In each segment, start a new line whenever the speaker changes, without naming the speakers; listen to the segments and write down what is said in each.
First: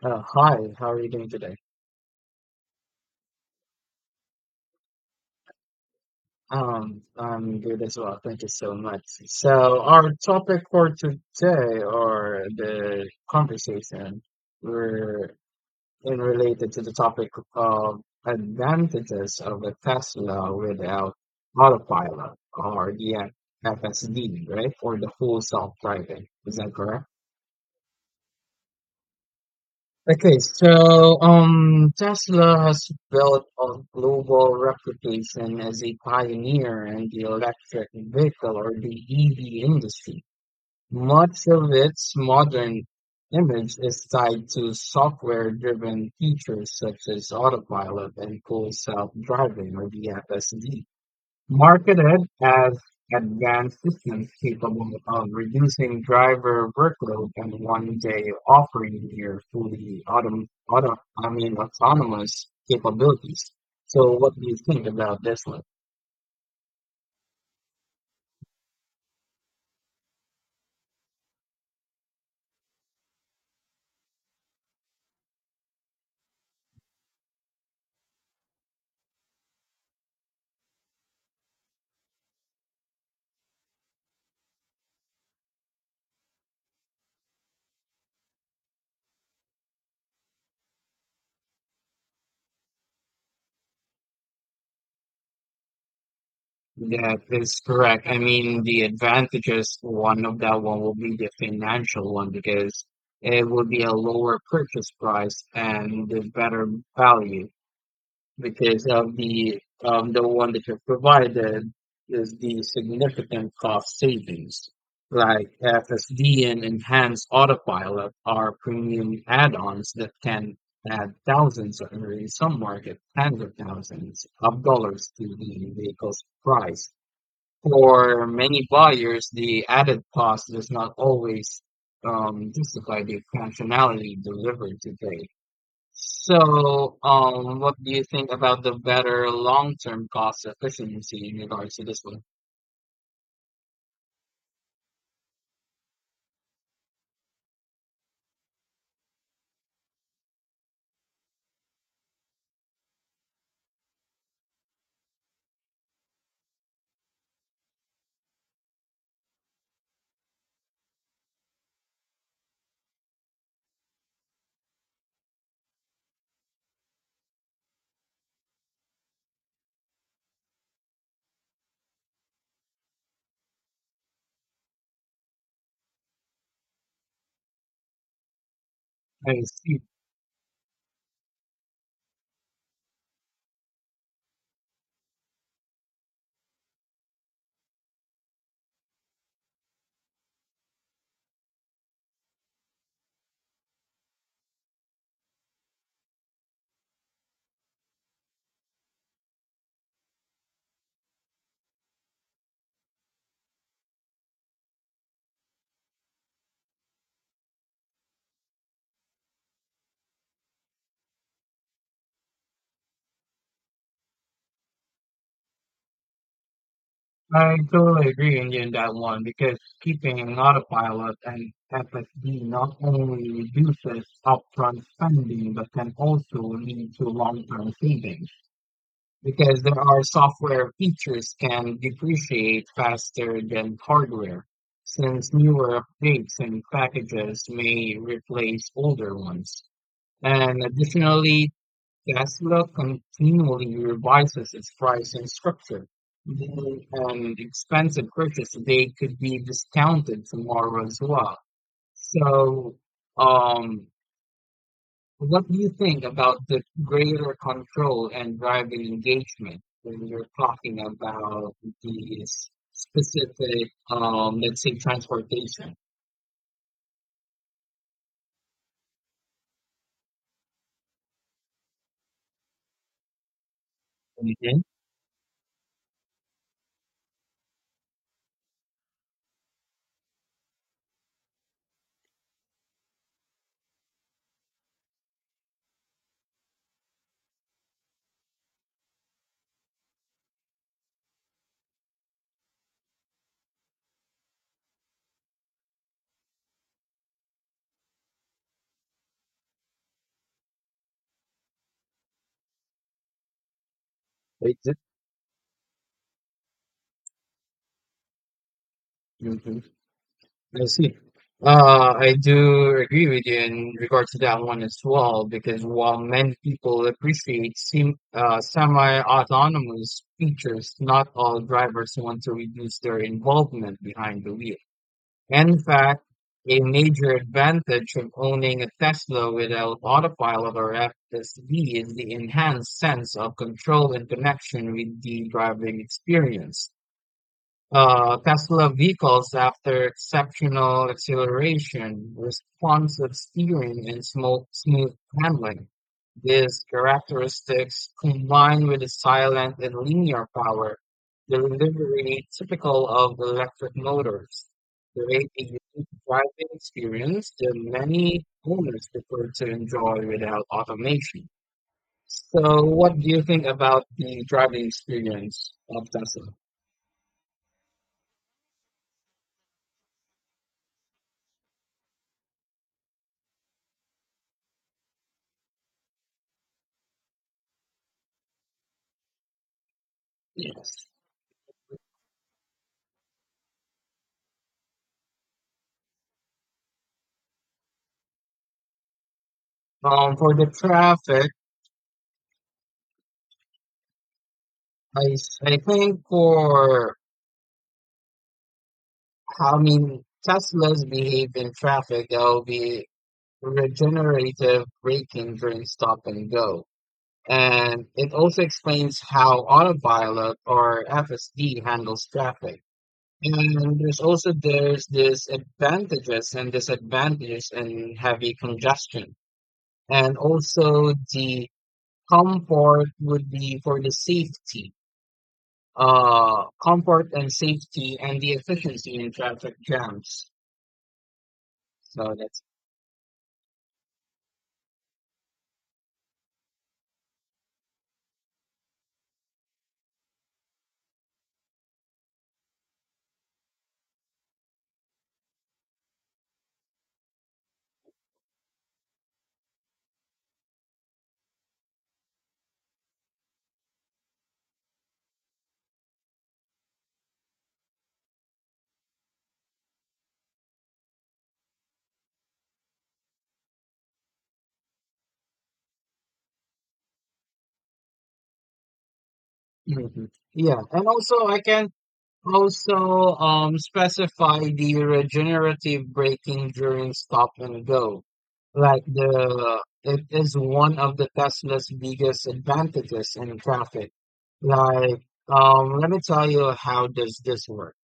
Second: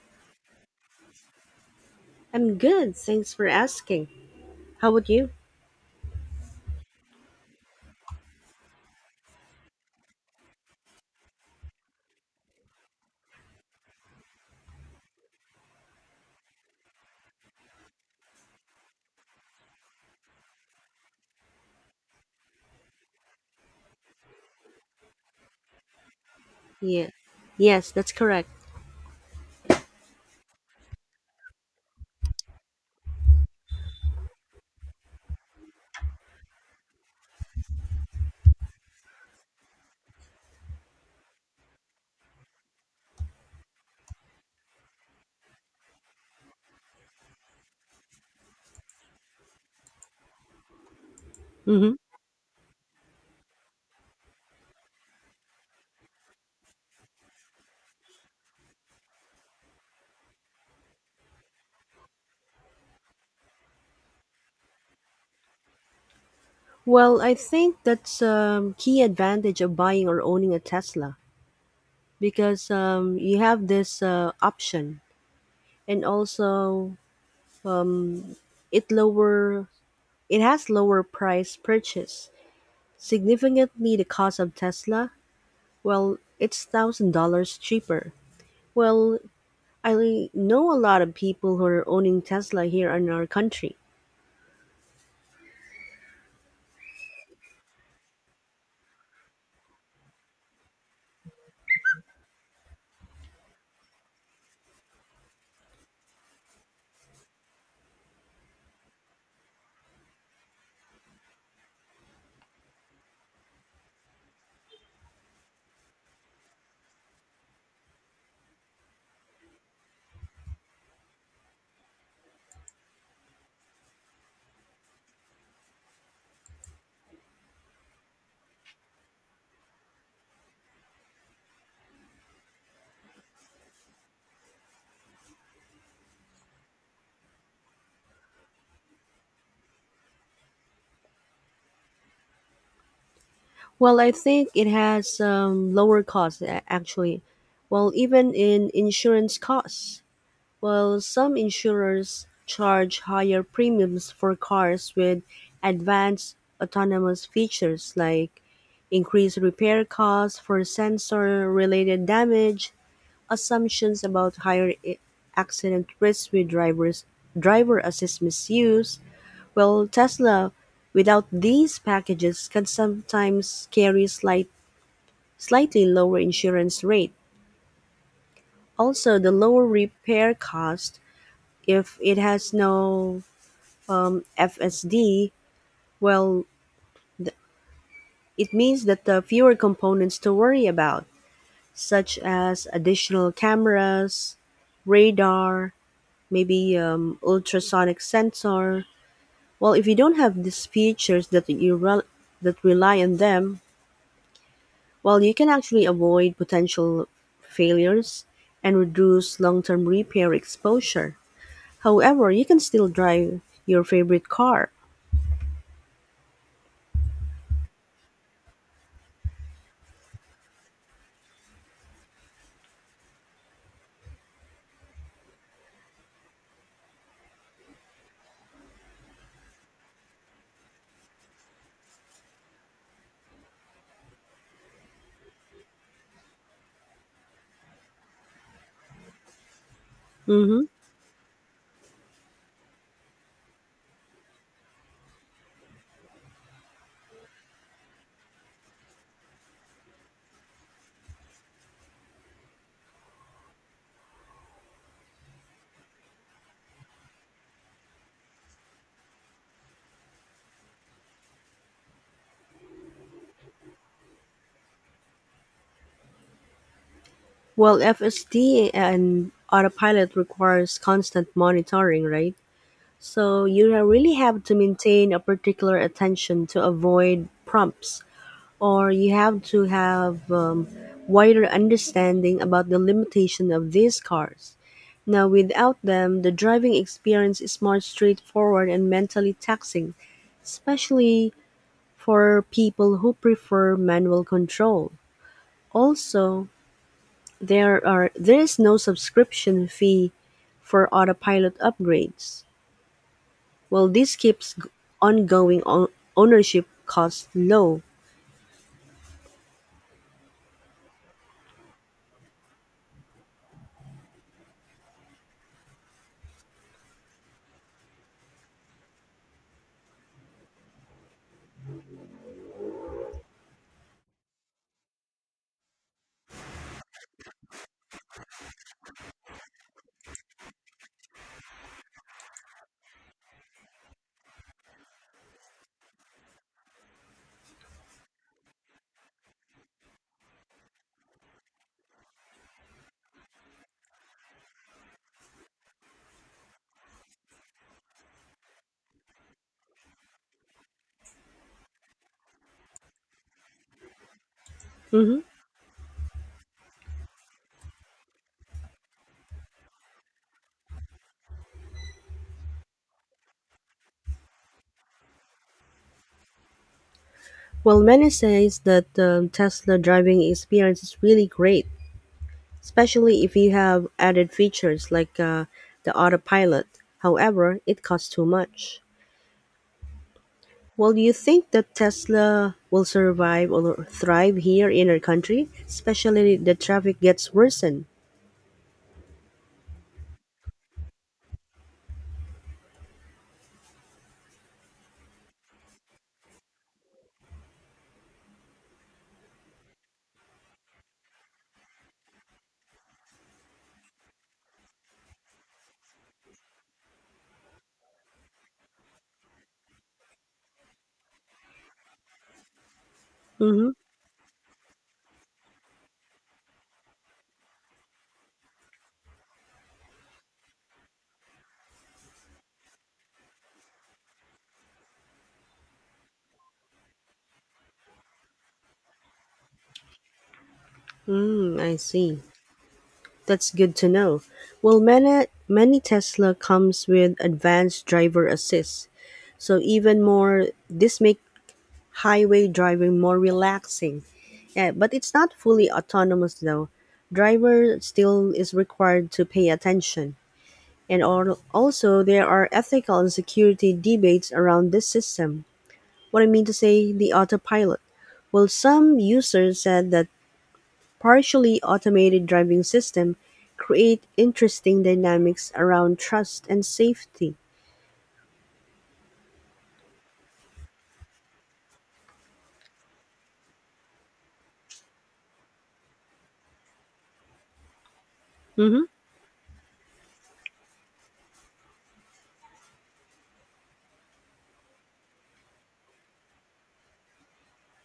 Hi, how are you doing today?
I'm good. Thanks for asking. How about you?
I'm good as well. Thank you so much. So our topic for today or the conversation we're in related to the topic of advantages of a Tesla without autopilot or the FSD, right? Or the full self-driving. Is that correct?
Yeah. Yes, that's correct.
Okay, so Tesla has built a global reputation as a pioneer in the electric vehicle or the EV industry. Much of its modern image is tied to software-driven features such as autopilot and full self-driving or the FSD.
hmm
Marketed as advanced systems capable of reducing driver workload and one day offering near fully autom auto I mean autonomous capabilities. So what do you think about this one?
Well, I think that's key advantage of buying or owning a Tesla because you have this option, and also um, it lower it has lower price purchase significantly the cost of Tesla. Well, it's $1,000 cheaper. Well, I know a lot of people who are owning Tesla here in our country.
That is correct. I mean, the advantages one of that one will be the financial one because it will be a lower purchase price and the better value. Because of the one that you provided is the significant cost savings, like FSD and enhanced autopilot are premium add-ons that can add thousands or in some market tens of thousands of dollars to the vehicle's price. For many buyers, the added cost does not always justify the functionality delivered today. So, what do you think about the better long-term cost efficiency in regards to this one?
Well, I think it has lower costs actually. Well, even in insurance costs. Well, some insurers charge higher premiums for cars with advanced autonomous features like increased repair costs for sensor related damage, assumptions about higher accident risks with driver assist misuse. Well, Tesla without these packages can sometimes carry slightly lower insurance rate. Also, the
I
lower
see.
repair cost if it has no FSD. Well, th- it means that the fewer components to worry about, such as additional cameras, radar, maybe ultrasonic sensor. Well, if you don't have these features that that rely on them, well, you can actually avoid potential failures and reduce long-term repair exposure. However, you can still drive your favorite car.
I totally agree on you in that one because keeping an autopilot and FSD not only reduces upfront spending but can also lead to long-term savings. Because there are software features can depreciate faster than hardware, since newer updates and packages may replace older ones.
hmm
And additionally, Tesla continually revises its pricing structure. Then an expensive purchase today could be discounted tomorrow as well. So, um, what do you think about the greater control and driving engagement when you're talking about these specific, let's say, transportation?
Well, FSD and autopilot requires constant monitoring, right? So you really have to
Mhm.
maintain a particular attention to avoid prompts, or you have to have wider understanding about the limitation of these cars. Now, without them, the driving experience is more straightforward and mentally taxing, especially for people who prefer manual control. Also, there is no subscription fee for autopilot upgrades. Well, this
Exa-
ongoing ownership costs low.
Mhm. I see. I do agree with you in regards to that one as well, because while many people appreciate sim semi-autonomous features, not all drivers want to reduce their involvement behind the wheel. In fact, a major advantage of owning a Tesla without autopilot or FSD is the enhanced sense of control and connection with the driving experience. Tesla vehicles after exceptional acceleration, responsive steering, and smooth handling. These characteristics, combined with the silent and linear power, delivery typical of electric motors,
Mhm.
create a unique driving experience that many owners prefer to enjoy without automation. So, what do you think about the driving experience of Tesla?
Well, many says that the Tesla driving experience is really great, especially if you have added features like the autopilot. However, it costs too much.
Yes.
Well, do you think that Tesla will survive or thrive here in our country, especially the traffic gets worsened?
For the traffic, I think for how mean, Teslas behave in traffic, there'll be regenerative braking during stop and go. And it also explains how autopilot or FSD handles traffic.
hmm
And there's also there's this advantages and disadvantages in heavy congestion. And also the comfort would be for the safety comfort and safety and the efficiency in traffic jams.
Hmm, I
So
see.
that's
That's good to know. Well, many Tesla comes with advanced driver assist, so even more this make highway driving more relaxing. Yeah, but it's not fully autonomous though. Driver still is required to pay attention. And also there are ethical and security debates around this system. What I mean to say, the autopilot. Well, some users said that partially automated driving system create interesting dynamics around trust and safety.
mhm. Yeah, and also I can also specify the regenerative braking during stop and go. Like
Mm-hmm.
the it is one of the Tesla's biggest advantages in traffic. Like let me tell you how does this work.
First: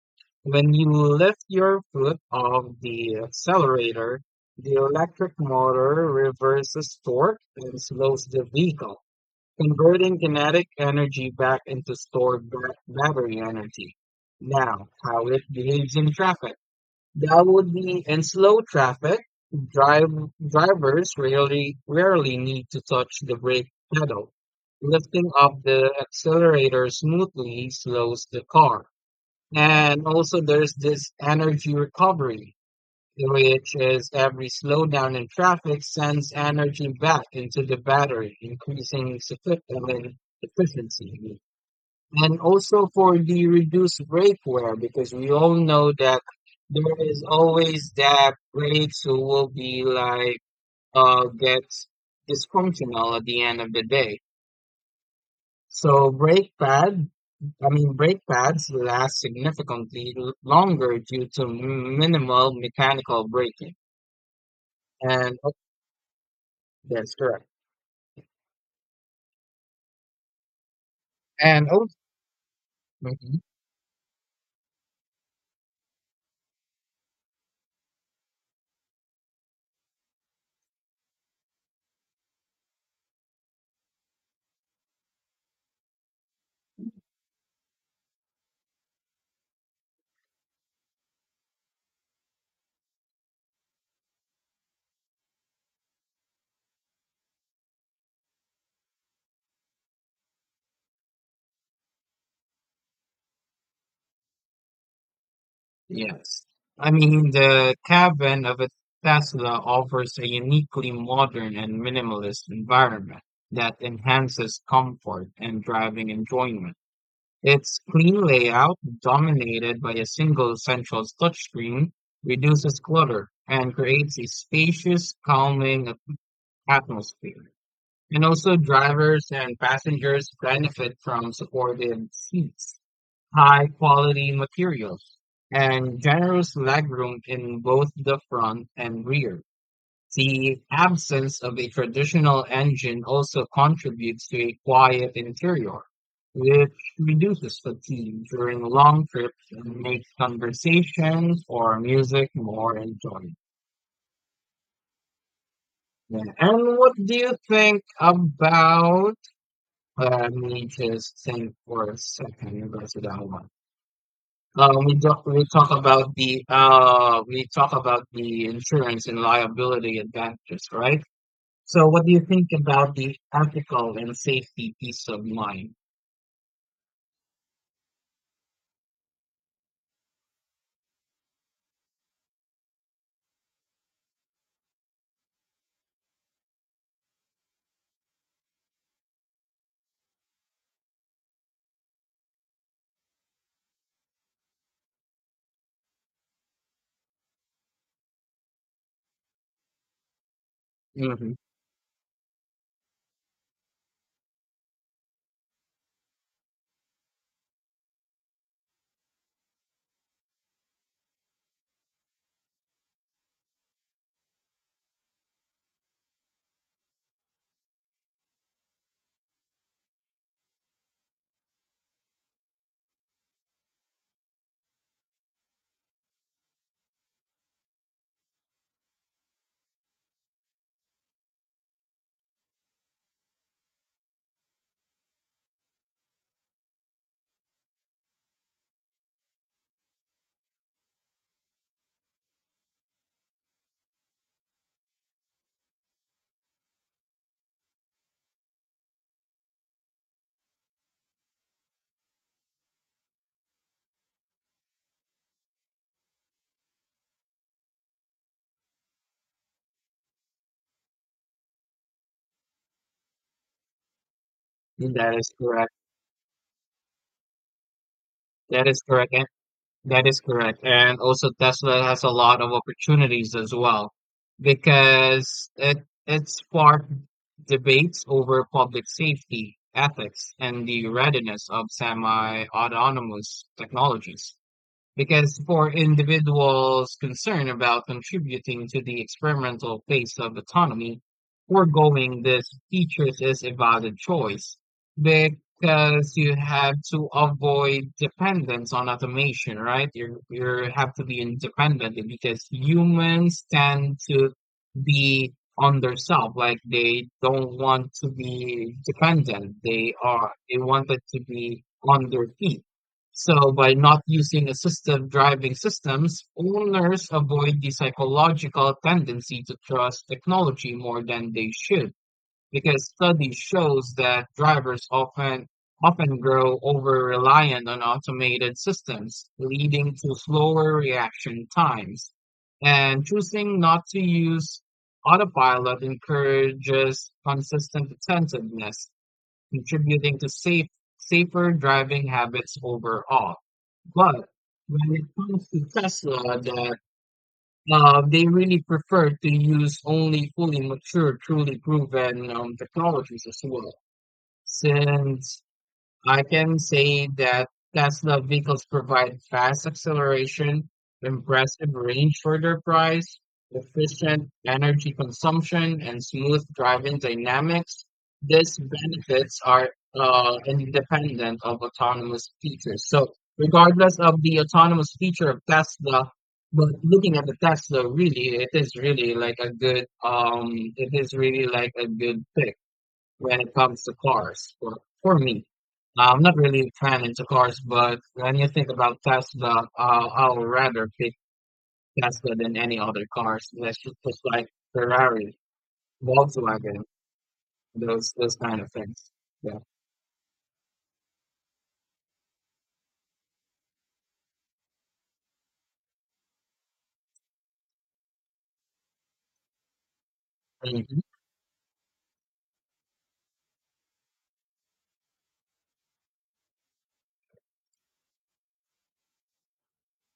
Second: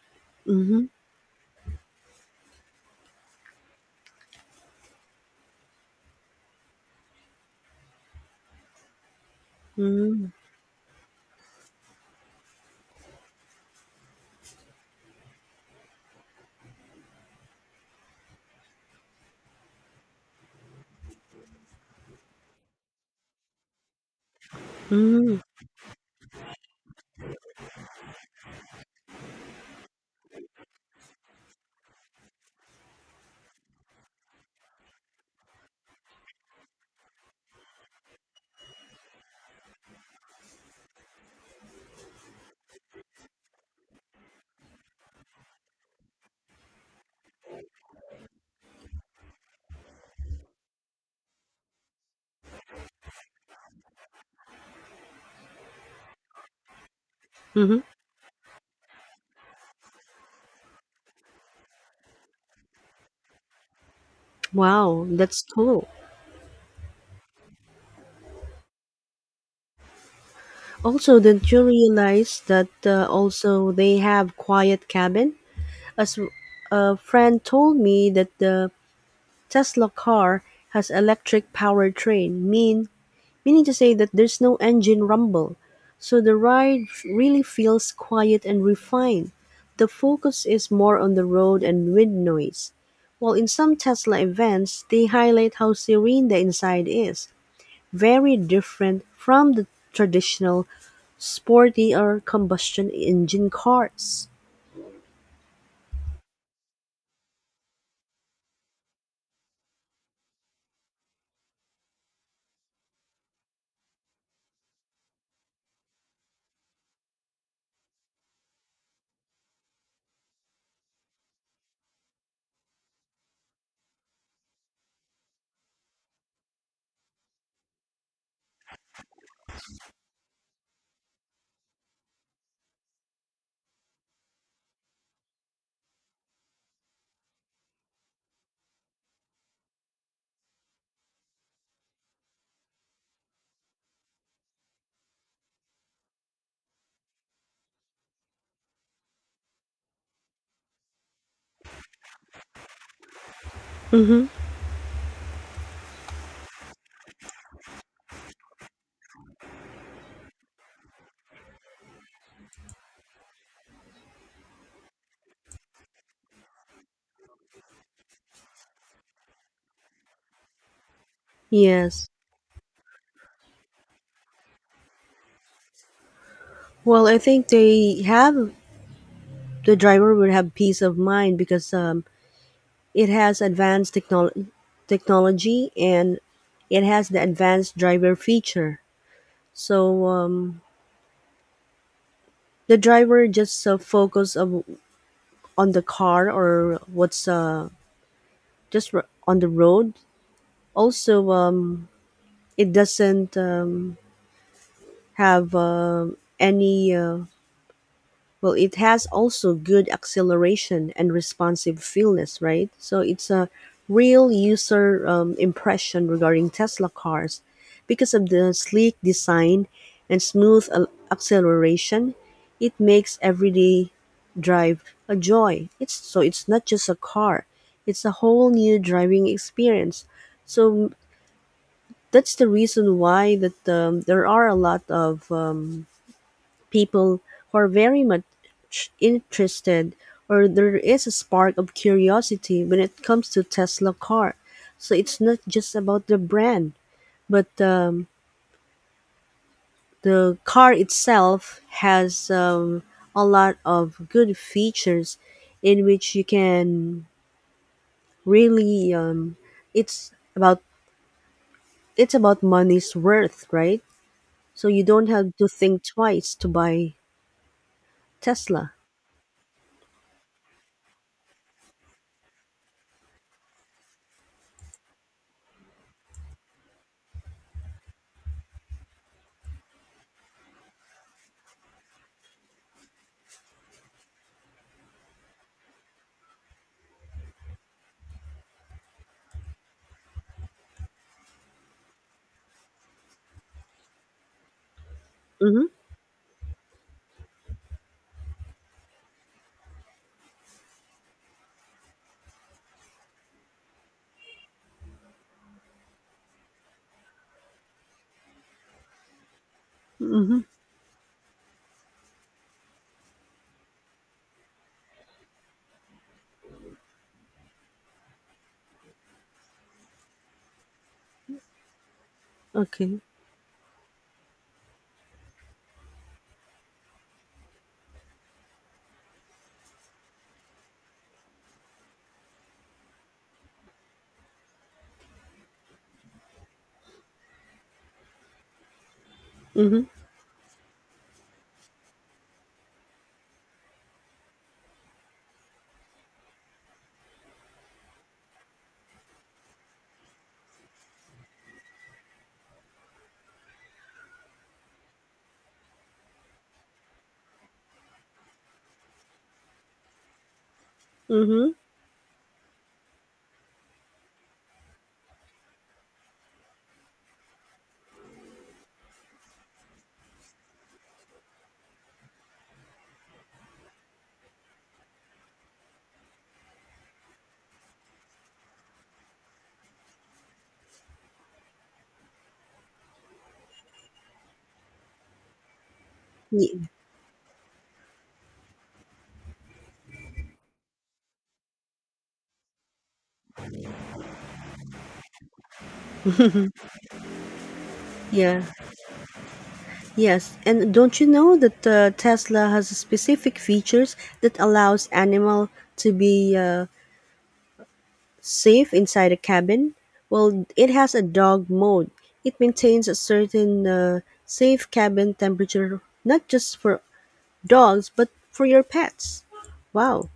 When
Mm-hmm.
you lift your foot off the accelerator, the electric motor reverses torque and slows the vehicle, converting
Mm-hmm.
kinetic energy back into stored battery energy. Now, how it behaves in traffic. That would be in slow traffic, drive, drivers rarely need to touch the brake pedal. Lifting
Mm-hmm.
up the accelerator smoothly slows the car and also there's this energy recovery, which is every slowdown in traffic sends energy back into the battery, increasing I mean, efficiency. And also for the reduced brake wear, because we all know that there is always that brakes who will be like gets dysfunctional at the end of the day. So brake pad I
Mm-hmm.
mean, brake pads last significantly longer due to minimal mechanical braking.
Wow,
And
that's
oh,
cool.
that's correct.
Also, did you
And oh,
realize that
mhm,
also they have quiet cabin? As a friend told me that the Tesla car has electric powertrain, meaning to say that there's no engine rumble. So the ride really feels quiet and refined. The focus is more on the road and wind noise. While in some Tesla events, they highlight how serene the inside is, very different from the traditional sporty or combustion engine cars.
yes. I mean, the cabin of a Tesla offers a uniquely modern and minimalist environment that enhances comfort and driving enjoyment. Its clean layout, dominated by a single central touchscreen, reduces clutter and creates a spacious, calming atmosphere. And also drivers and passengers benefit from supported seats, high quality materials, and generous legroom in both the front and rear. The absence of a traditional engine also contributes to a quiet interior, which reduces fatigue during long trips and makes conversations or music more enjoyable.
Mm-hmm.
Yeah. And what do you think about Let me just think for a second about that one. We talk about the we talk about the insurance and liability advantages, right? So, what
Yes.
do you think about the ethical and safety peace of mind?
Well, I think they have the driver would have peace of mind because it has advanced technology and it has the advanced driver feature. So the driver just on the car or what's on the road. Also,
Mm-hmm.
it doesn't have any well, it has also good acceleration and responsive feelness, right? So it's a real user impression regarding Tesla cars because of the sleek design and smooth acceleration. It makes everyday drive a joy. It's so it's not just a car; it's a whole new driving experience. So that's the reason why that there are a lot of people who are very much interested or there is a spark of curiosity when it comes to Tesla car. So it's not just about the brand, but the car itself has a lot of good features in which you can really it's about it's about money's worth, right? So you don't
That is
have to
correct.
think twice to buy
That
Tesla.
is correct. That is correct. And also Tesla has a lot of opportunities as well because it sparked debates over public safety, ethics, and the readiness of semi-autonomous technologies. Because for individuals concerned about contributing to the experimental phase of autonomy, foregoing these features is a valid choice
Mm-hmm.
because you have to avoid dependence on automation, right? You have to be independent because humans tend to be on their self. Like they don't want to be dependent. They are
Mm-hmm.
they wanted to be on their feet. So by not using assistive driving systems, owners avoid the psychological tendency to trust technology more than they should, because
Okay.
study shows that drivers often grow over reliant on automated systems, leading to slower reaction times. And choosing not to use autopilot encourages consistent attentiveness
Mm-hmm.
contributing to safer driving habits overall. But when it comes to Tesla, that they really prefer to use only fully mature, truly proven technologies as well. Since I can say that Tesla vehicles provide fast acceleration,
Mm-hmm.
impressive range for their price, efficient energy consumption, and smooth driving dynamics. These benefits are independent of autonomous features. So, regardless of the autonomous feature of Tesla, but looking at the Tesla, really, it is really like a good pick when it comes to cars for me. I'm not
Ye
really a fan into cars, but when you think about Tesla, I'll rather pick Tesla than any other cars. That's just like Ferrari, Volkswagen, those
yeah.
kind of things. Yeah.
Yes, and don't you know that Tesla has specific features that allows animal to be safe inside a cabin? Well, it has
Mhm.
a dog mode. It maintains a certain safe cabin temperature, not just for dogs but for your pets. Wow!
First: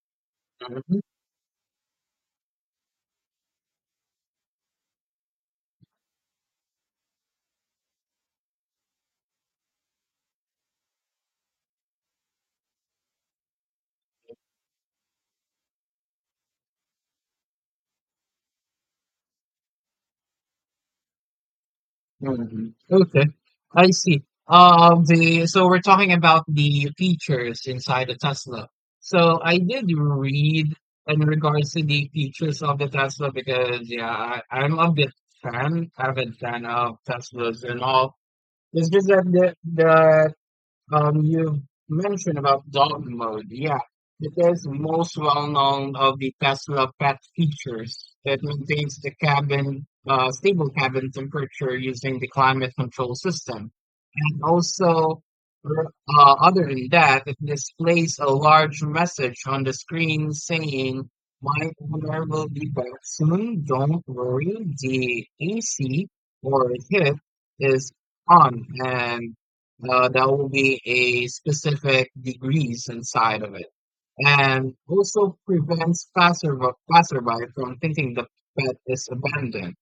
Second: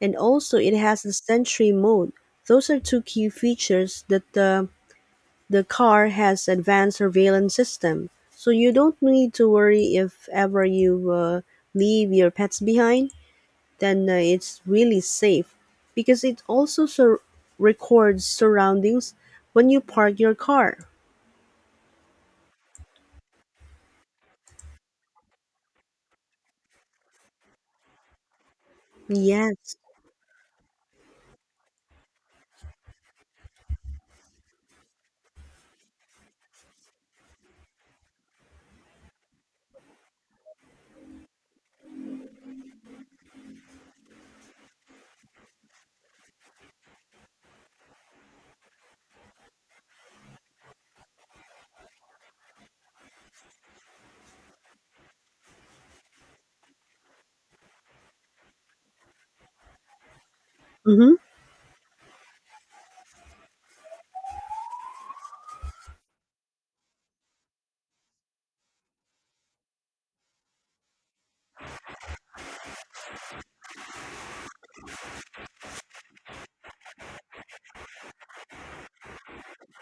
And also, it
Mhm.
has the sensory mode. Those are two key features that the car has advanced surveillance system, so you don't need to worry if ever you leave your pets behind. Then it's really safe because it also records surroundings when you park your car.
Mhm. Okay, I see. The so we're talking about the features inside the Tesla. So I
Yes.
did read in regards to the features of the Tesla because yeah, I'm a bit avid fan of Teslas and all. It's just that the you mentioned about dog mode, yeah. It is most well known of the Tesla pet features. It maintains the cabin, stable cabin temperature using the climate control system. And also, r- other than that, it displays a large message on the screen saying,
Mm-hmm.
my owner will be back soon. Don't worry. The AC or heat is on and that will be a specific degrees inside of it, and also prevents passerby from thinking the pet is abandoned.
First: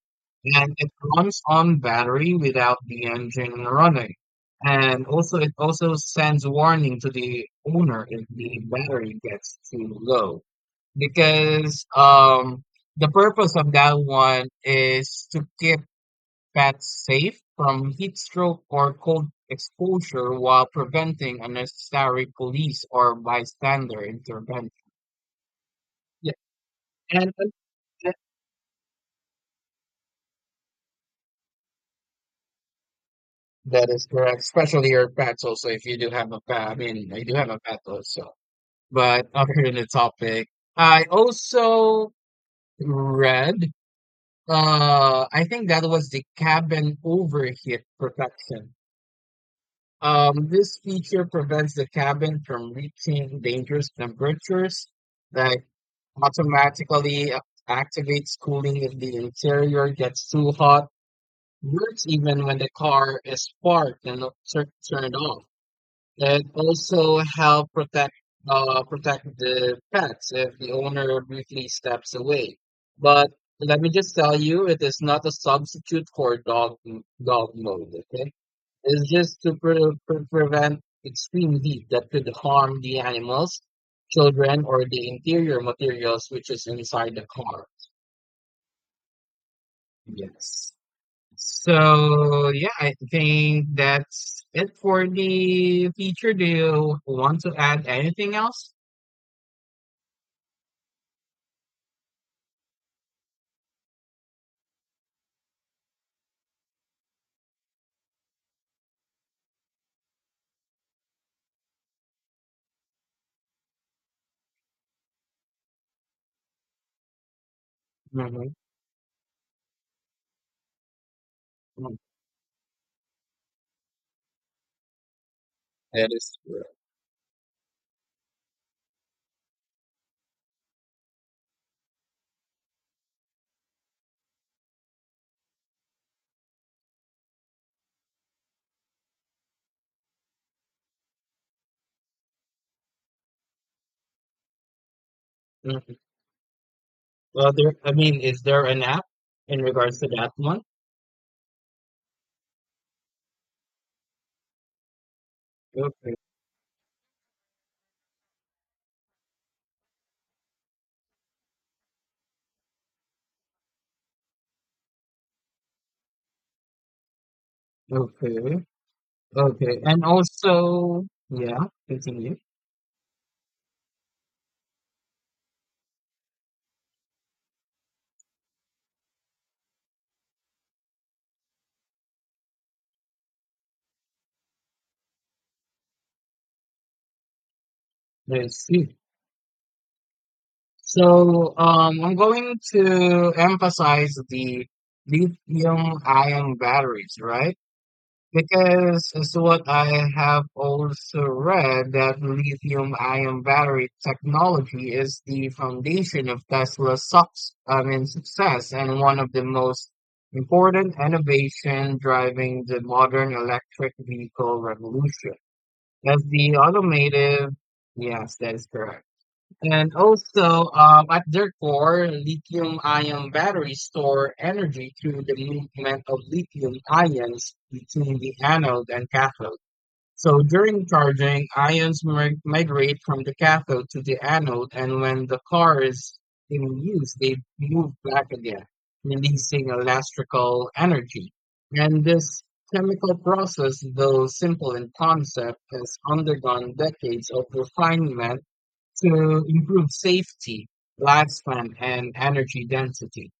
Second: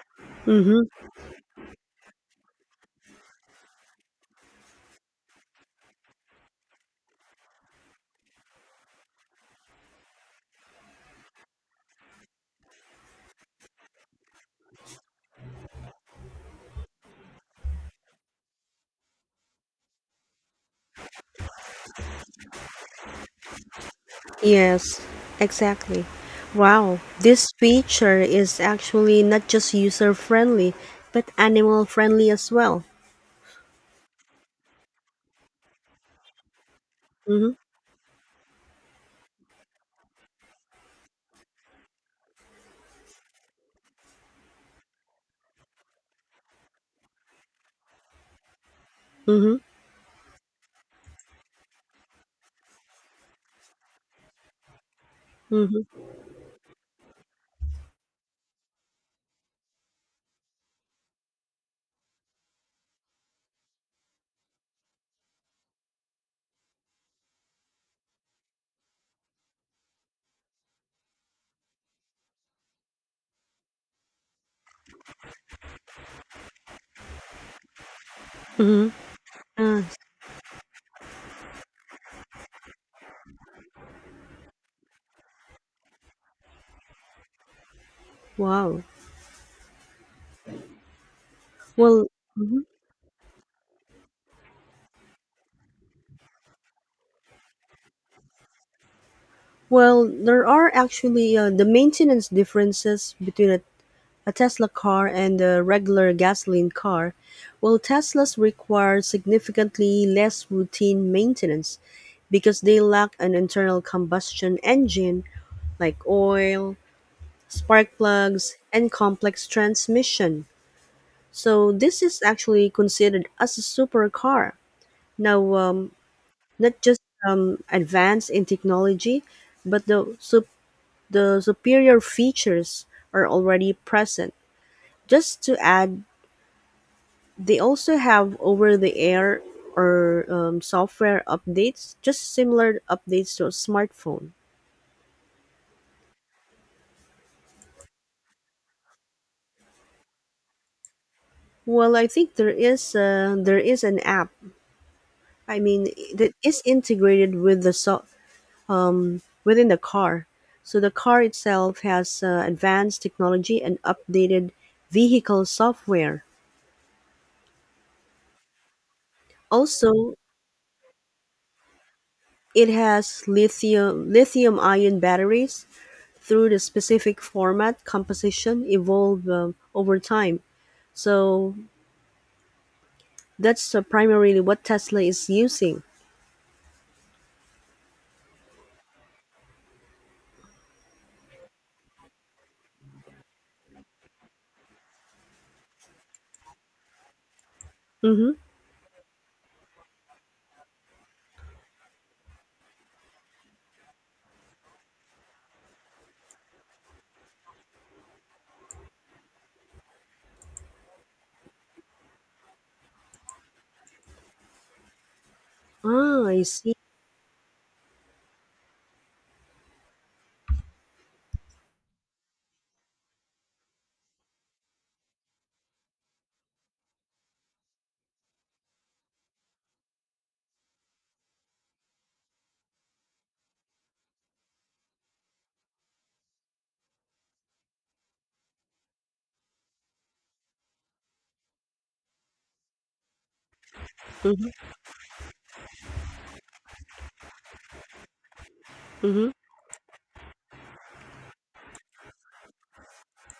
And it
Mm-hmm.
runs on battery without the engine running. And also, it also sends warning to the owner if the battery gets too low. Because the purpose of that one is to keep pets safe from heat stroke or cold exposure while preventing unnecessary police or bystander intervention.
Yes, exactly.
Yeah,
Wow,
and
this
and- and-
feature is actually not just user friendly, but animal friendly as well.
that is correct. Especially your pets also if you do have a pet. I mean, I do have
Mm-hmm.
a pet also. But other than the topic, I also read I think that was the cabin overheat protection.
Mm-hmm.
This feature prevents the cabin from reaching dangerous temperatures that
Mm-hmm.
automatically activates cooling if the interior gets too hot, works even when the car is parked and not turned off. It also help protect protect the pets if the owner briefly steps away. But let me just tell you, it is not a substitute for dog mode, okay?
Mm-hmm.
Is just to
Ah,
prevent extreme heat that could harm the animals, children, or the interior materials which is inside the car.
wow.
Yes.
Well,
So
mhm.
yeah, I think that's it for the feature. Do you want to add anything else?
well, there are actually the maintenance differences between a Tesla car and a regular gasoline car. Well, Teslas require significantly less routine maintenance because they lack an internal combustion engine like oil, spark
Mhm,
plugs, and complex transmission. So
mm.
this is actually considered as a supercar. Now,
That is correct.
not just advanced in technology, but the superior features are already present. Just to add, they also have over the air or software updates, just similar updates to a smartphone.
Mhm. Well, there. I mean, is there an app in regards to that one?
Well, I think there is an app. I mean,
Okay,
that is integrated with within the car. So the car itself has advanced technology and updated vehicle software.
okay, okay.
Also,
And also, yeah, continue.
it has lithium ion batteries through the specific format composition evolve over time. So that's primarily what Tesla is using.
Let's see. So I'm going to emphasize the lithium ion batteries, right?
Mm-hmm.
Because it's what I have also read that lithium ion battery technology is the foundation of Tesla's I mean, success and one of the most important innovation driving the modern electric vehicle revolution. That's
Ah, I
the
see.
automotive. Yes, that is correct. And also, at their core, lithium-ion batteries store energy through the movement of lithium ions between the anode and cathode. So during charging, migrate from the cathode to the anode, and when the car is in use, they move back again, releasing electrical energy. And this chemical process, though
Mm-hmm.
simple in concept, has undergone decades of refinement
Mm-hmm.
to improve safety, lifespan, and energy density.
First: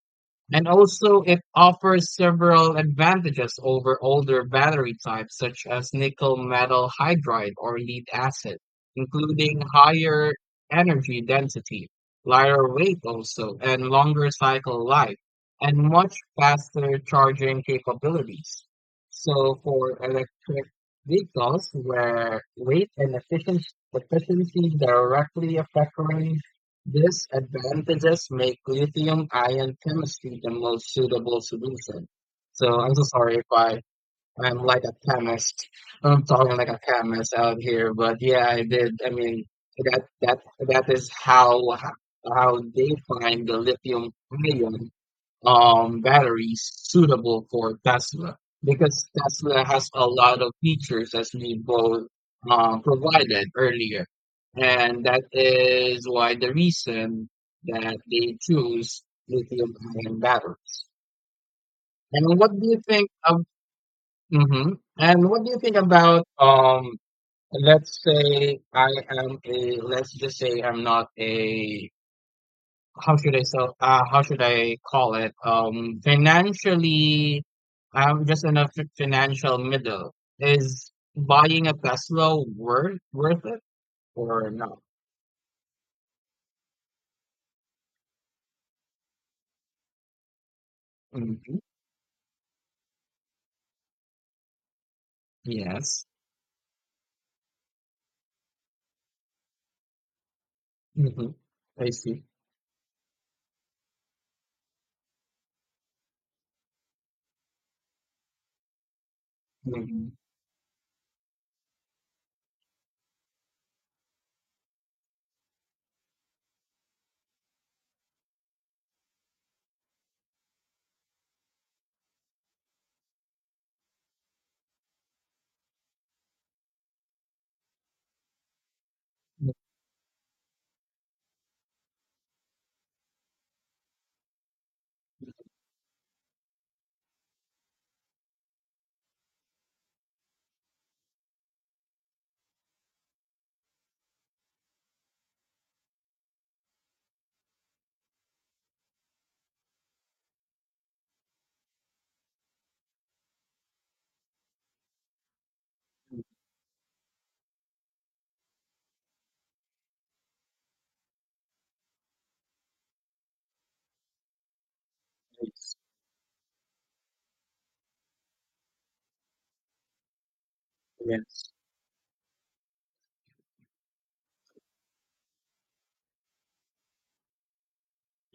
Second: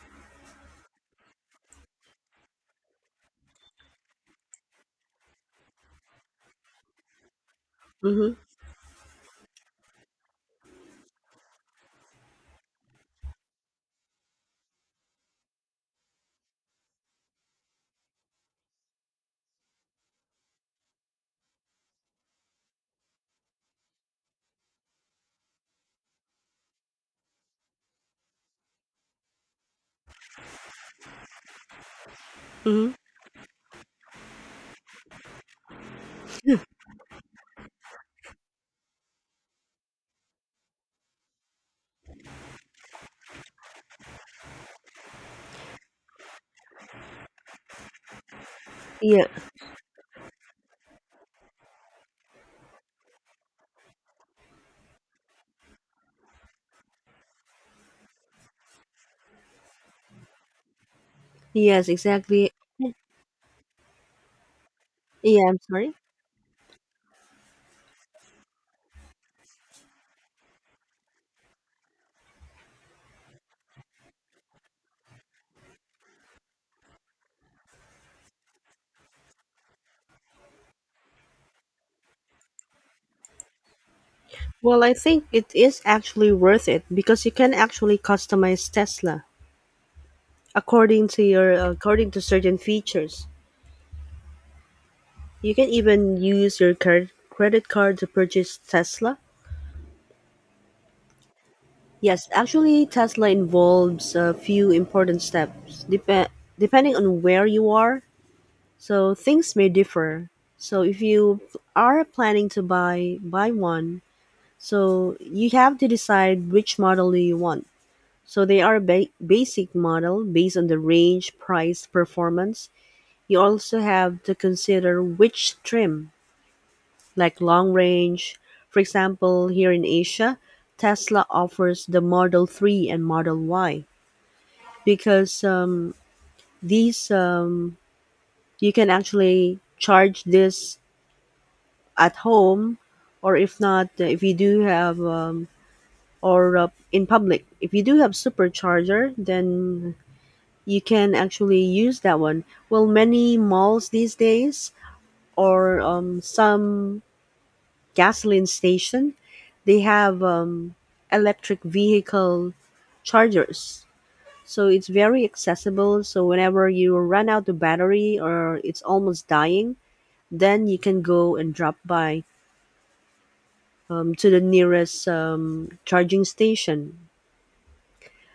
And also, it offers several advantages over older battery types such as nickel metal hydride or lead
Mm-hmm.
acid, including higher energy density, lighter weight also, and longer cycle life, and much faster charging capabilities. So for electric vehicles, where weight and efficiency directly affect range, these advantages make lithium-ion chemistry the most suitable solution. So I'm
Mm-hmm.
so sorry if I'm like a chemist. I'm talking like a chemist out here, but yeah, I did. I mean, that that is how they find the lithium ion batteries suitable for Tesla because
Yeah.
Tesla has a lot of features as we both provided earlier. And that is why the reason that they choose lithium ion batteries.
Yes,
And
exactly.
what
Yeah,
do you
I'm
think
sorry.
about let's say I am a let's just say I'm not a how should I call it? Financially, I'm just in a fi- financial middle. Is buying a Tesla worth it or not?
Well, I think it is actually worth it because you can actually customize Tesla
Hmm.
according to certain features. You can
Yes.
even use your credit card to purchase Tesla.
Hmm. I see.
Yes, actually, Tesla involves a few important steps depending on where you are. So things may
Hmm.
differ. So if you are planning to buy one, so you have to decide which model do you want. So they are basic model based on the range, price, performance. You also have to consider which trim, like long range. For example, here in Asia, Tesla offers the Model 3 and Model Y because these you can actually charge this at home or if not if you do have or in public if you do have supercharger, then you can actually use that one. Well, many malls these days or some gasoline station, they have electric vehicle chargers. So it's very
Yes.
accessible. So whenever you run out of battery or it's almost dying, then you can go
Yes.
and drop by to the nearest charging station.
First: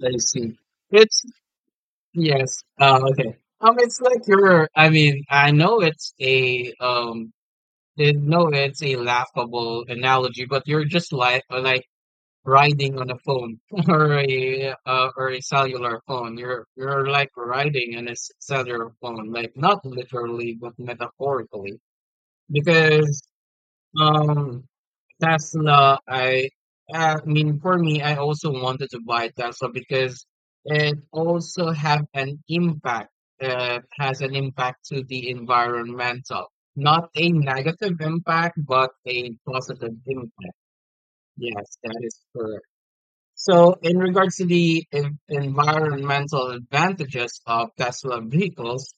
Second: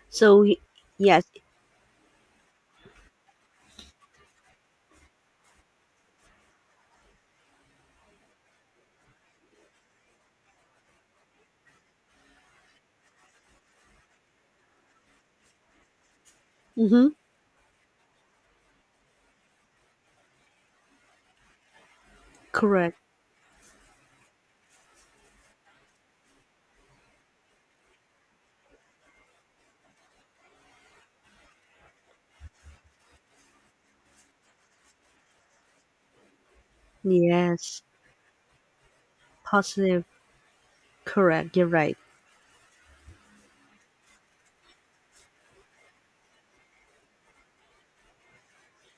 I
So
see. It's
yes,
yes. Okay. It's like you're. I mean, I know it's a I know it's a laughable analogy, but you're just like riding on a phone or a cellular phone. You're
mm-hmm.
like riding on a cellular phone, like not literally but metaphorically,
Correct.
because um Tesla. I mean for me, I also wanted to buy Tesla because it also have an impact. Has an impact to the environmental, not a
Yes,
negative impact, but a positive
positive.
impact.
Correct. You're
Yes, that
right.
is correct. So, in regards to the environmental advantages of Tesla vehicles,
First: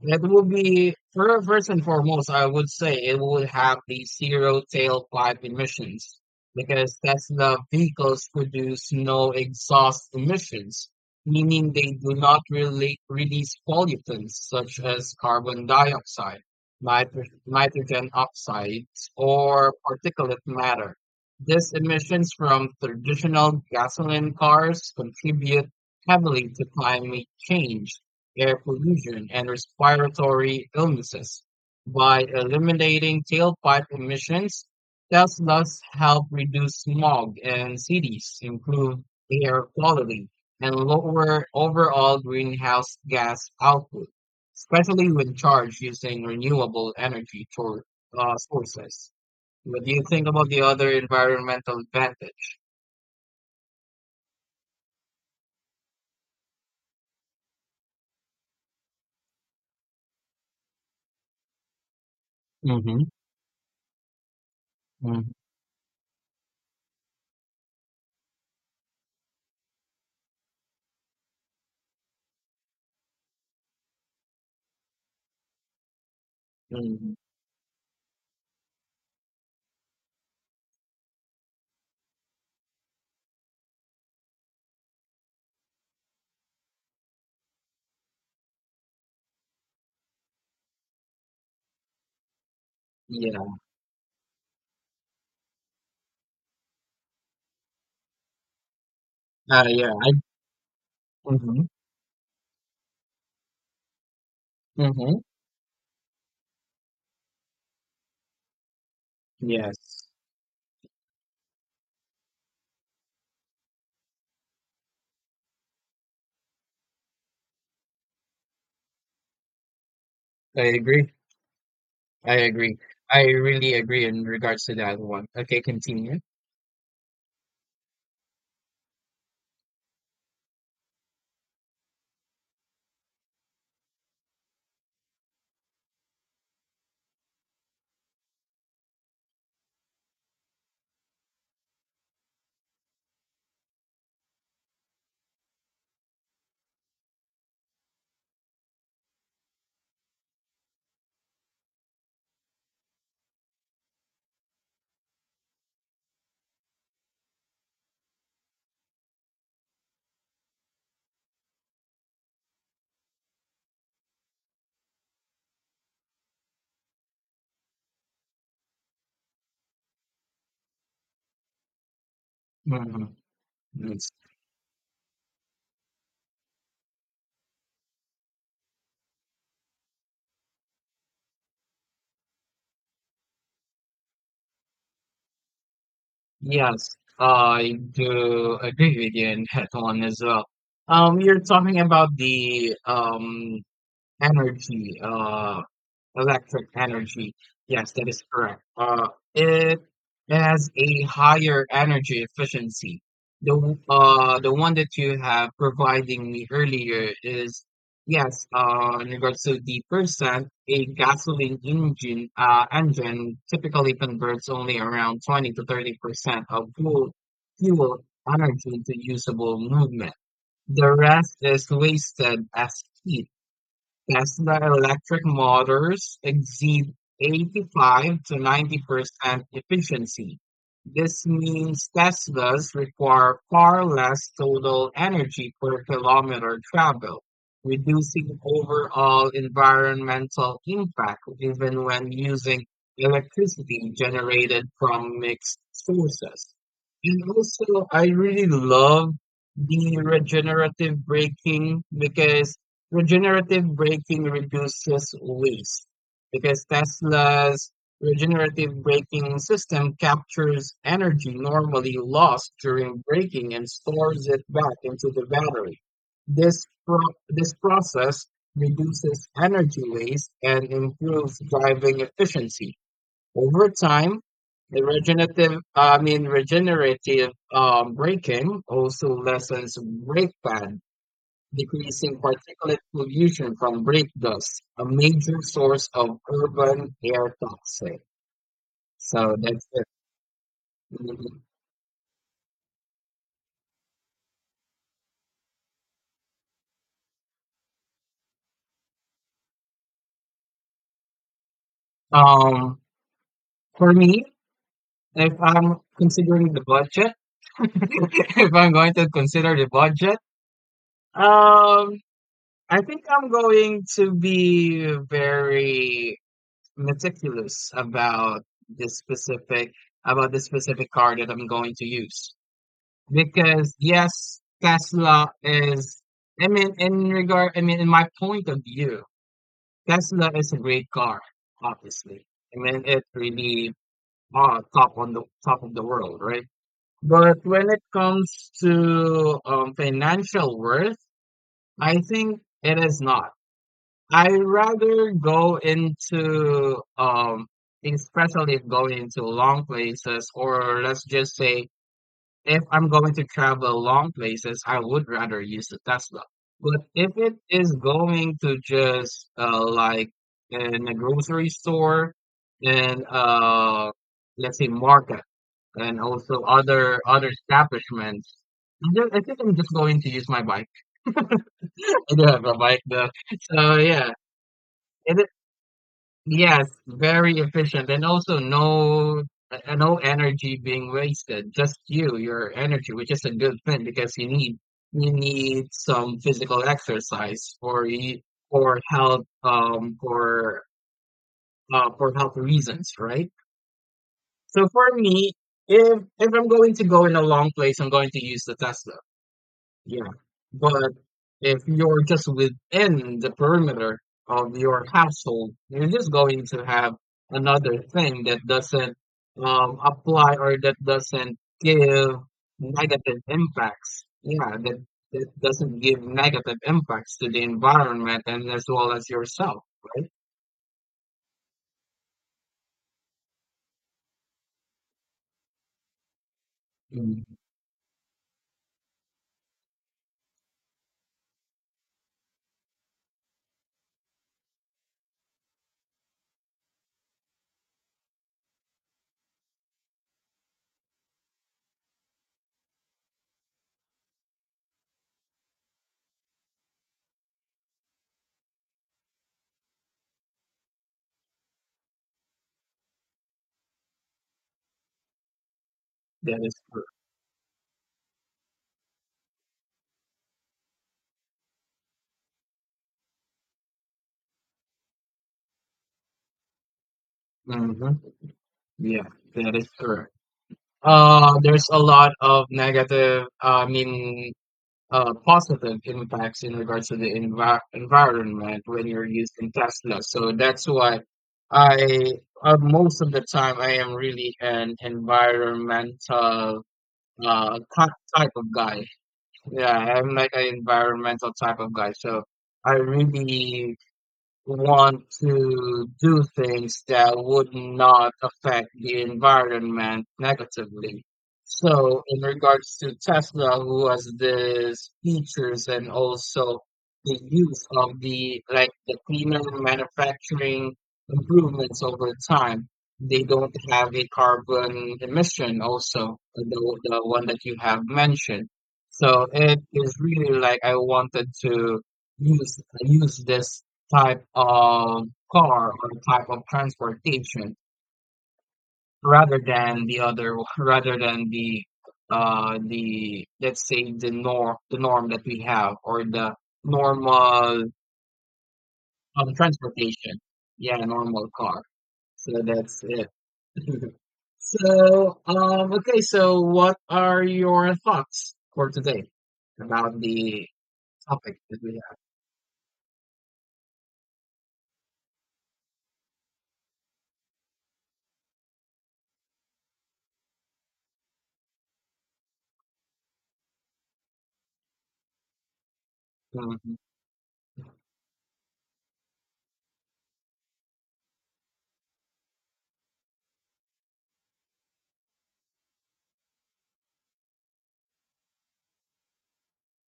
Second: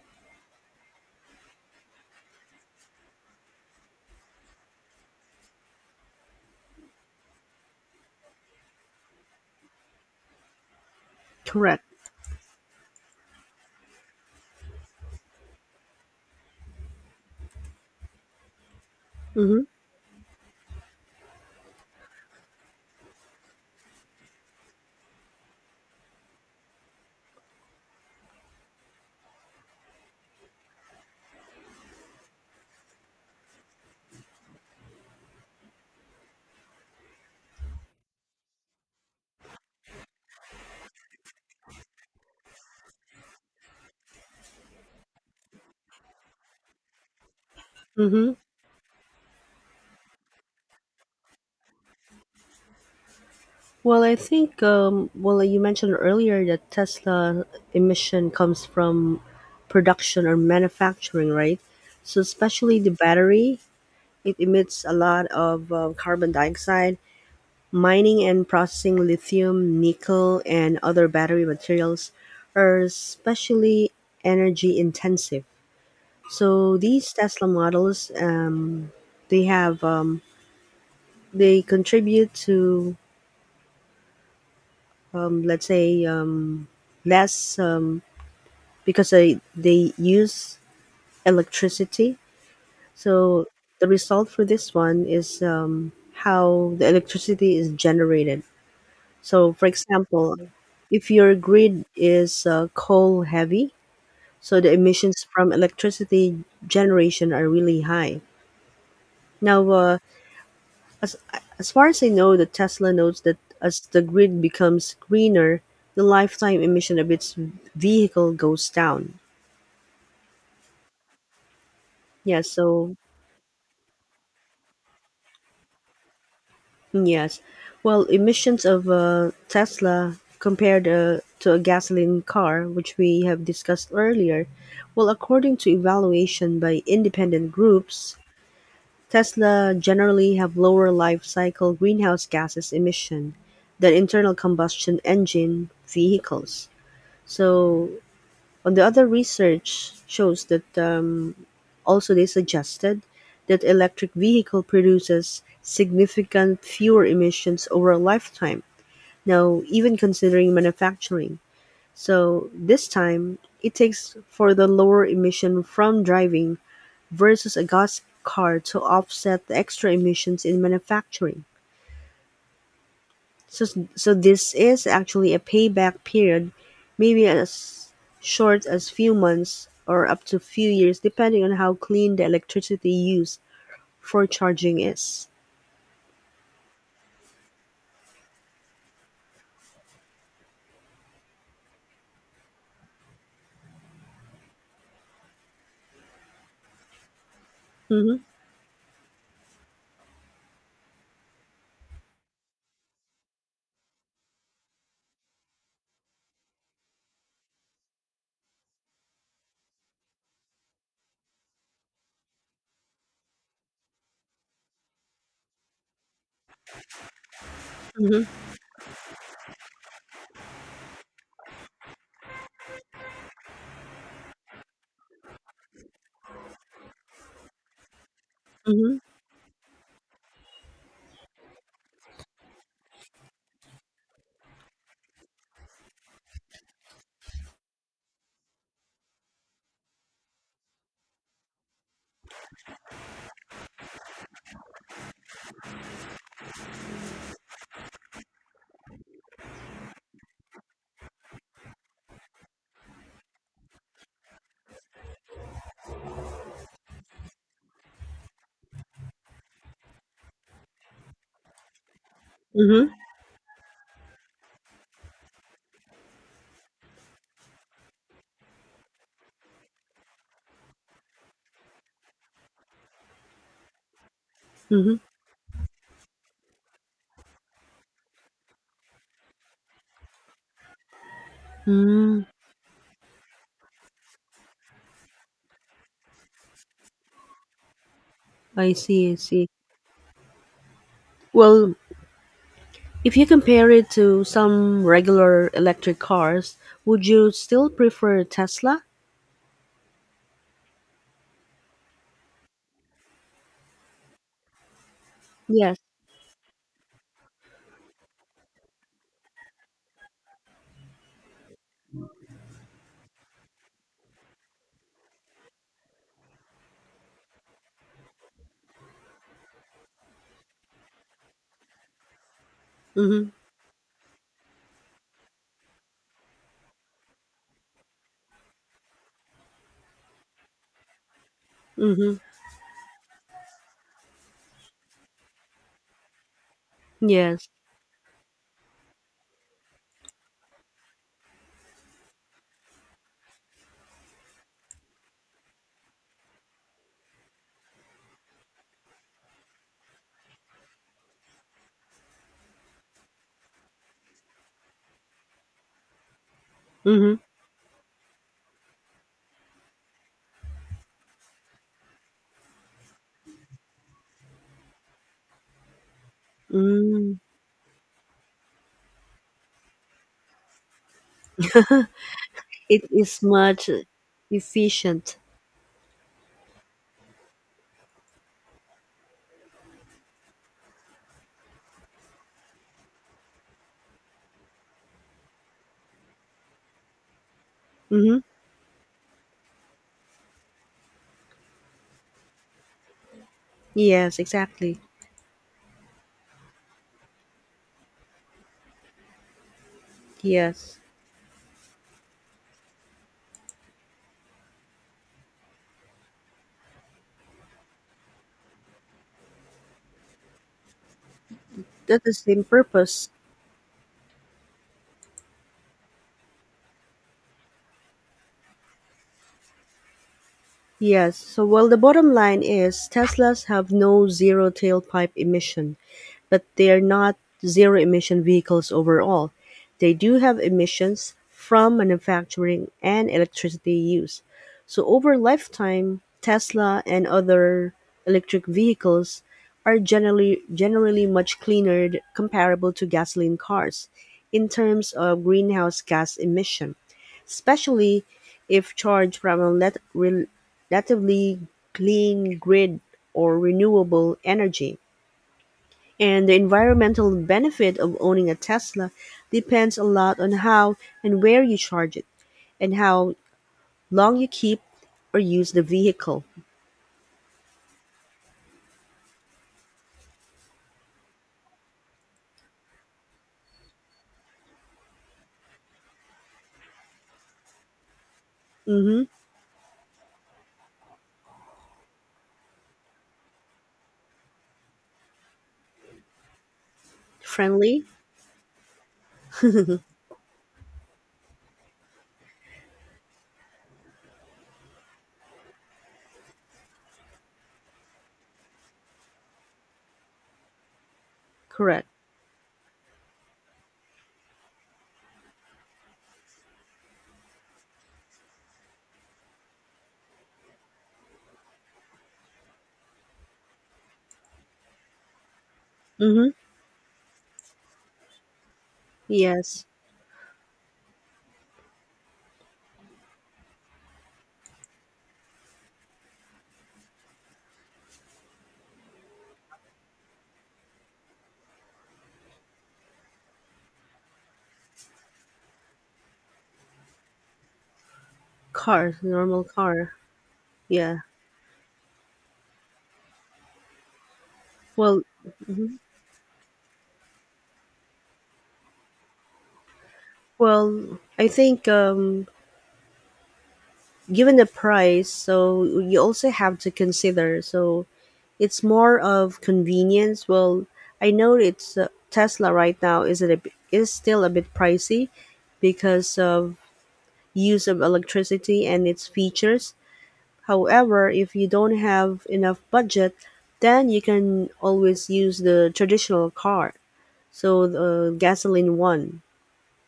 that would be, first and foremost, I would say it would have the zero tailpipe emissions because Tesla vehicles produce no exhaust emissions, meaning
Correct.
they do not really release pollutants such as carbon dioxide, nitrogen oxides,
Mm-hmm.
or particulate matter. These emissions from traditional gasoline cars contribute heavily to climate change, air pollution, and respiratory illnesses. By eliminating tailpipe emissions, Teslas help reduce smog in cities, improve air quality, and lower overall greenhouse gas output, especially when charged using renewable energy tor-
Mm-hmm.
uh, sources. What do you think about the other environmental advantage?
Well, I think well, you mentioned earlier that Tesla emission comes from production or manufacturing, right? So especially the
Mm-hmm.
battery. It emits a lot of carbon dioxide. Mining and processing lithium, nickel, and other battery materials are especially energy intensive. So these
Mm,
Tesla models, they have um, they contribute to let's say less because they use electricity. So
yeah.
the result for this one is how the electricity is generated. So,
Uh,
for
yeah. I,
example, if your
Mm-hmm,
grid is coal heavy, so the
mm-hmm.
emissions from electricity generation are really high. Now,
Yes.
as, as far as I know, the Tesla notes that as the grid becomes greener, the lifetime emission of its vehicle goes down.
I agree. I
Yeah,
agree.
so
I really agree in regards to that one. Okay, continue.
yes. Well, emissions of a Tesla compared to a gasoline car, which we have discussed earlier, well, according to evaluation by independent groups, Tesla generally have lower life cycle greenhouse gases emission than internal combustion engine vehicles. So, on the other research shows that also, they suggested that electric vehicle produces significant fewer emissions over a lifetime. Now, even considering manufacturing. So this time, it takes for the lower emission from driving versus a gas car to offset the extra emissions in manufacturing.
Hmm.
So,
Yes.
so this is actually a payback period, maybe as short as few months or up to few years, depending on how clean the electricity used for charging is.
Yes, I do agree with you in that one as well. You're talking about the energy electric energy. Yes, that
Mhm,
is correct. It has a higher energy efficiency. The the one that you have providing me earlier is yes, uh, in regards to the percent, a gasoline engine typically converts only around 20 to 30% of fuel
mhm,
energy into usable movement. The rest is wasted as heat. Tesla electric motors exceed 85 to
mhm,
90% efficiency. This means Teslas require far less total energy per kilometer traveled, reducing overall environmental impact even when using electricity generated from mixed sources. And also, I really love the regenerative braking because regenerative braking reduces waste because Tesla's regenerative braking system captures energy normally lost
mhm,
during braking and stores it back into the battery. This, pro- this process reduces energy waste and improves driving efficiency. Over time, the
mhm.
regenerative braking also lessens brake pad, decreasing
Mm,
particulate pollution from brake dust, a major source of urban air toxic.
I see, I
So
see.
that's it. Mhm.
Well, if you compare it to some regular electric cars, would you still prefer Tesla?
Um, for me, if I'm
Yes.
considering the budget, if I'm going to consider the budget, um, I think I'm going to be very meticulous about this specific car that I'm going to use.
Mm-hmm.
Because yes, I mean, I mean, in my point of view, Tesla is a great car,
Mm-hmm.
obviously. I mean, it's really top on the top of the world, right? But
Yes.
when it comes to financial worth, I think it is not. I rather go into, especially if going into long places, or let's just say if I'm going to travel long places, I would rather use the Tesla. But if
Mm-hmm.
it is going to just like in a grocery store and let's say market and also other
Mm.
other establishments, I think I'm just going to use my bike. I do have a bike
It
though,
is much
so yeah,
efficient.
it. Yes, very efficient, and also no no energy being wasted. Just you, your energy, which is a good thing because you need some physical exercise for
Mm-hmm.
for health, for health reasons, right?
Yes,
So
exactly.
for me, if I'm going to go in a long place, I'm going to use the Tesla. Yeah,
Yes.
but if you're just within the perimeter of your household, you're just going to have another thing that doesn't apply or that doesn't
That's
give
the same purpose.
negative impacts. Yeah, that, that doesn't give negative impacts to the environment and as well as yourself, right?
Yes, so well, the bottom line is Teslas have no zero tailpipe emission, but they are not
Mm.
zero emission vehicles overall. They do have emissions from manufacturing and electricity use. So, over lifetime, Tesla and other electric vehicles are generally much cleaner comparable to gasoline cars in terms of greenhouse gas emission, especially if charged from relatively clean grid or renewable energy. And the
That is
environmental benefit of owning a Tesla depends a lot on how and where you charge it and how long you keep or use the vehicle.
correct. Hmm. Yeah, that is correct. There's a lot of negative, I mean, positive impacts in regards to the environment when
Mm-hmm.
you're using Tesla. So that's why I most of the time I am really an environmental uh,
Friendly?
ty- type of guy. Yeah, I'm like an environmental type of guy. So I really want to do things that would not affect the environment negatively.
Correct.
So, in regards to Tesla, who has these features and also the use of the like the cleaner manufacturing improvements over time, they don't have a carbon emission also,
Mm-hmm.
the one that you have mentioned. So it
Yes.
is really like I wanted to use this type of car or type of transportation rather than the other rather than the the, let's say, the norm that we have, or the normal
Car, normal car.
transportation yeah
Yeah.
normal car. So that's it.
Well,
So, um,
mm-hmm.
okay, so what are your thoughts for today about the
well, I
topic that
think
we have?
given the price, so you also have to consider. So it's more of convenience. Well, I know it's Tesla right now is still a bit pricey because of
Mhm.
use of electricity and its features. However, if you don't have enough budget, then you can always use the traditional car. So the gasoline one,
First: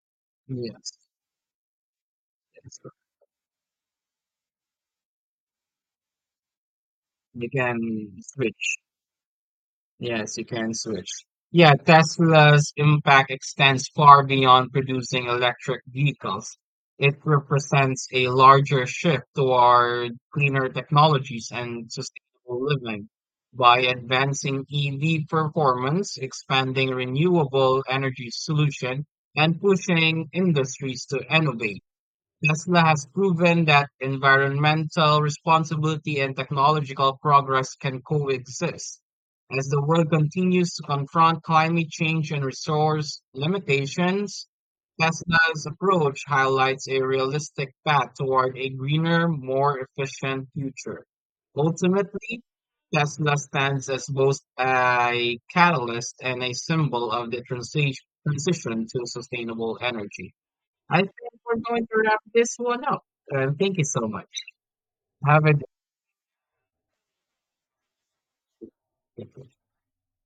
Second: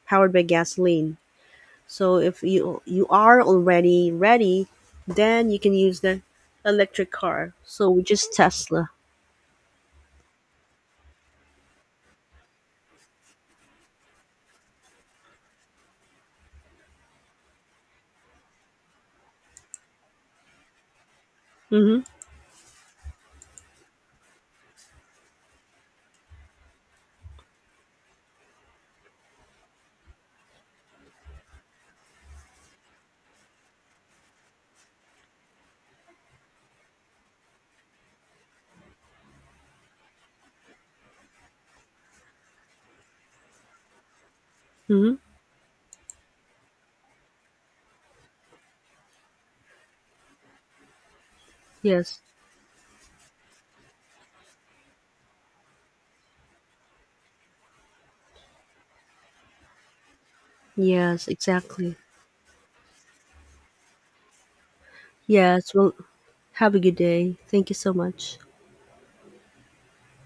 powered by
Yes,
gasoline. So if
yes.
you are already ready, then you can use the electric
You
car. So which
can
is
switch.
Tesla.
Yes, you can switch. Yeah, Tesla's impact extends far beyond producing electric vehicles. It represents a larger shift toward cleaner technologies and
Mhm.
sustainable living. By advancing EV performance, expanding renewable energy solution, and pushing industries to innovate, Tesla has proven that environmental responsibility and technological progress can coexist. As the world continues to confront climate change and resource limitations,
Mhm.
Tesla's approach highlights a realistic path toward a greener, more efficient future.
Yes.
Ultimately, Tesla stands as both a catalyst and a symbol of the transition to sustainable energy. I think
Yes,
we're going
exactly.
to wrap this one up. Thank you so much. Have a good
Yes, well, have a good day. Thank you so much.
day.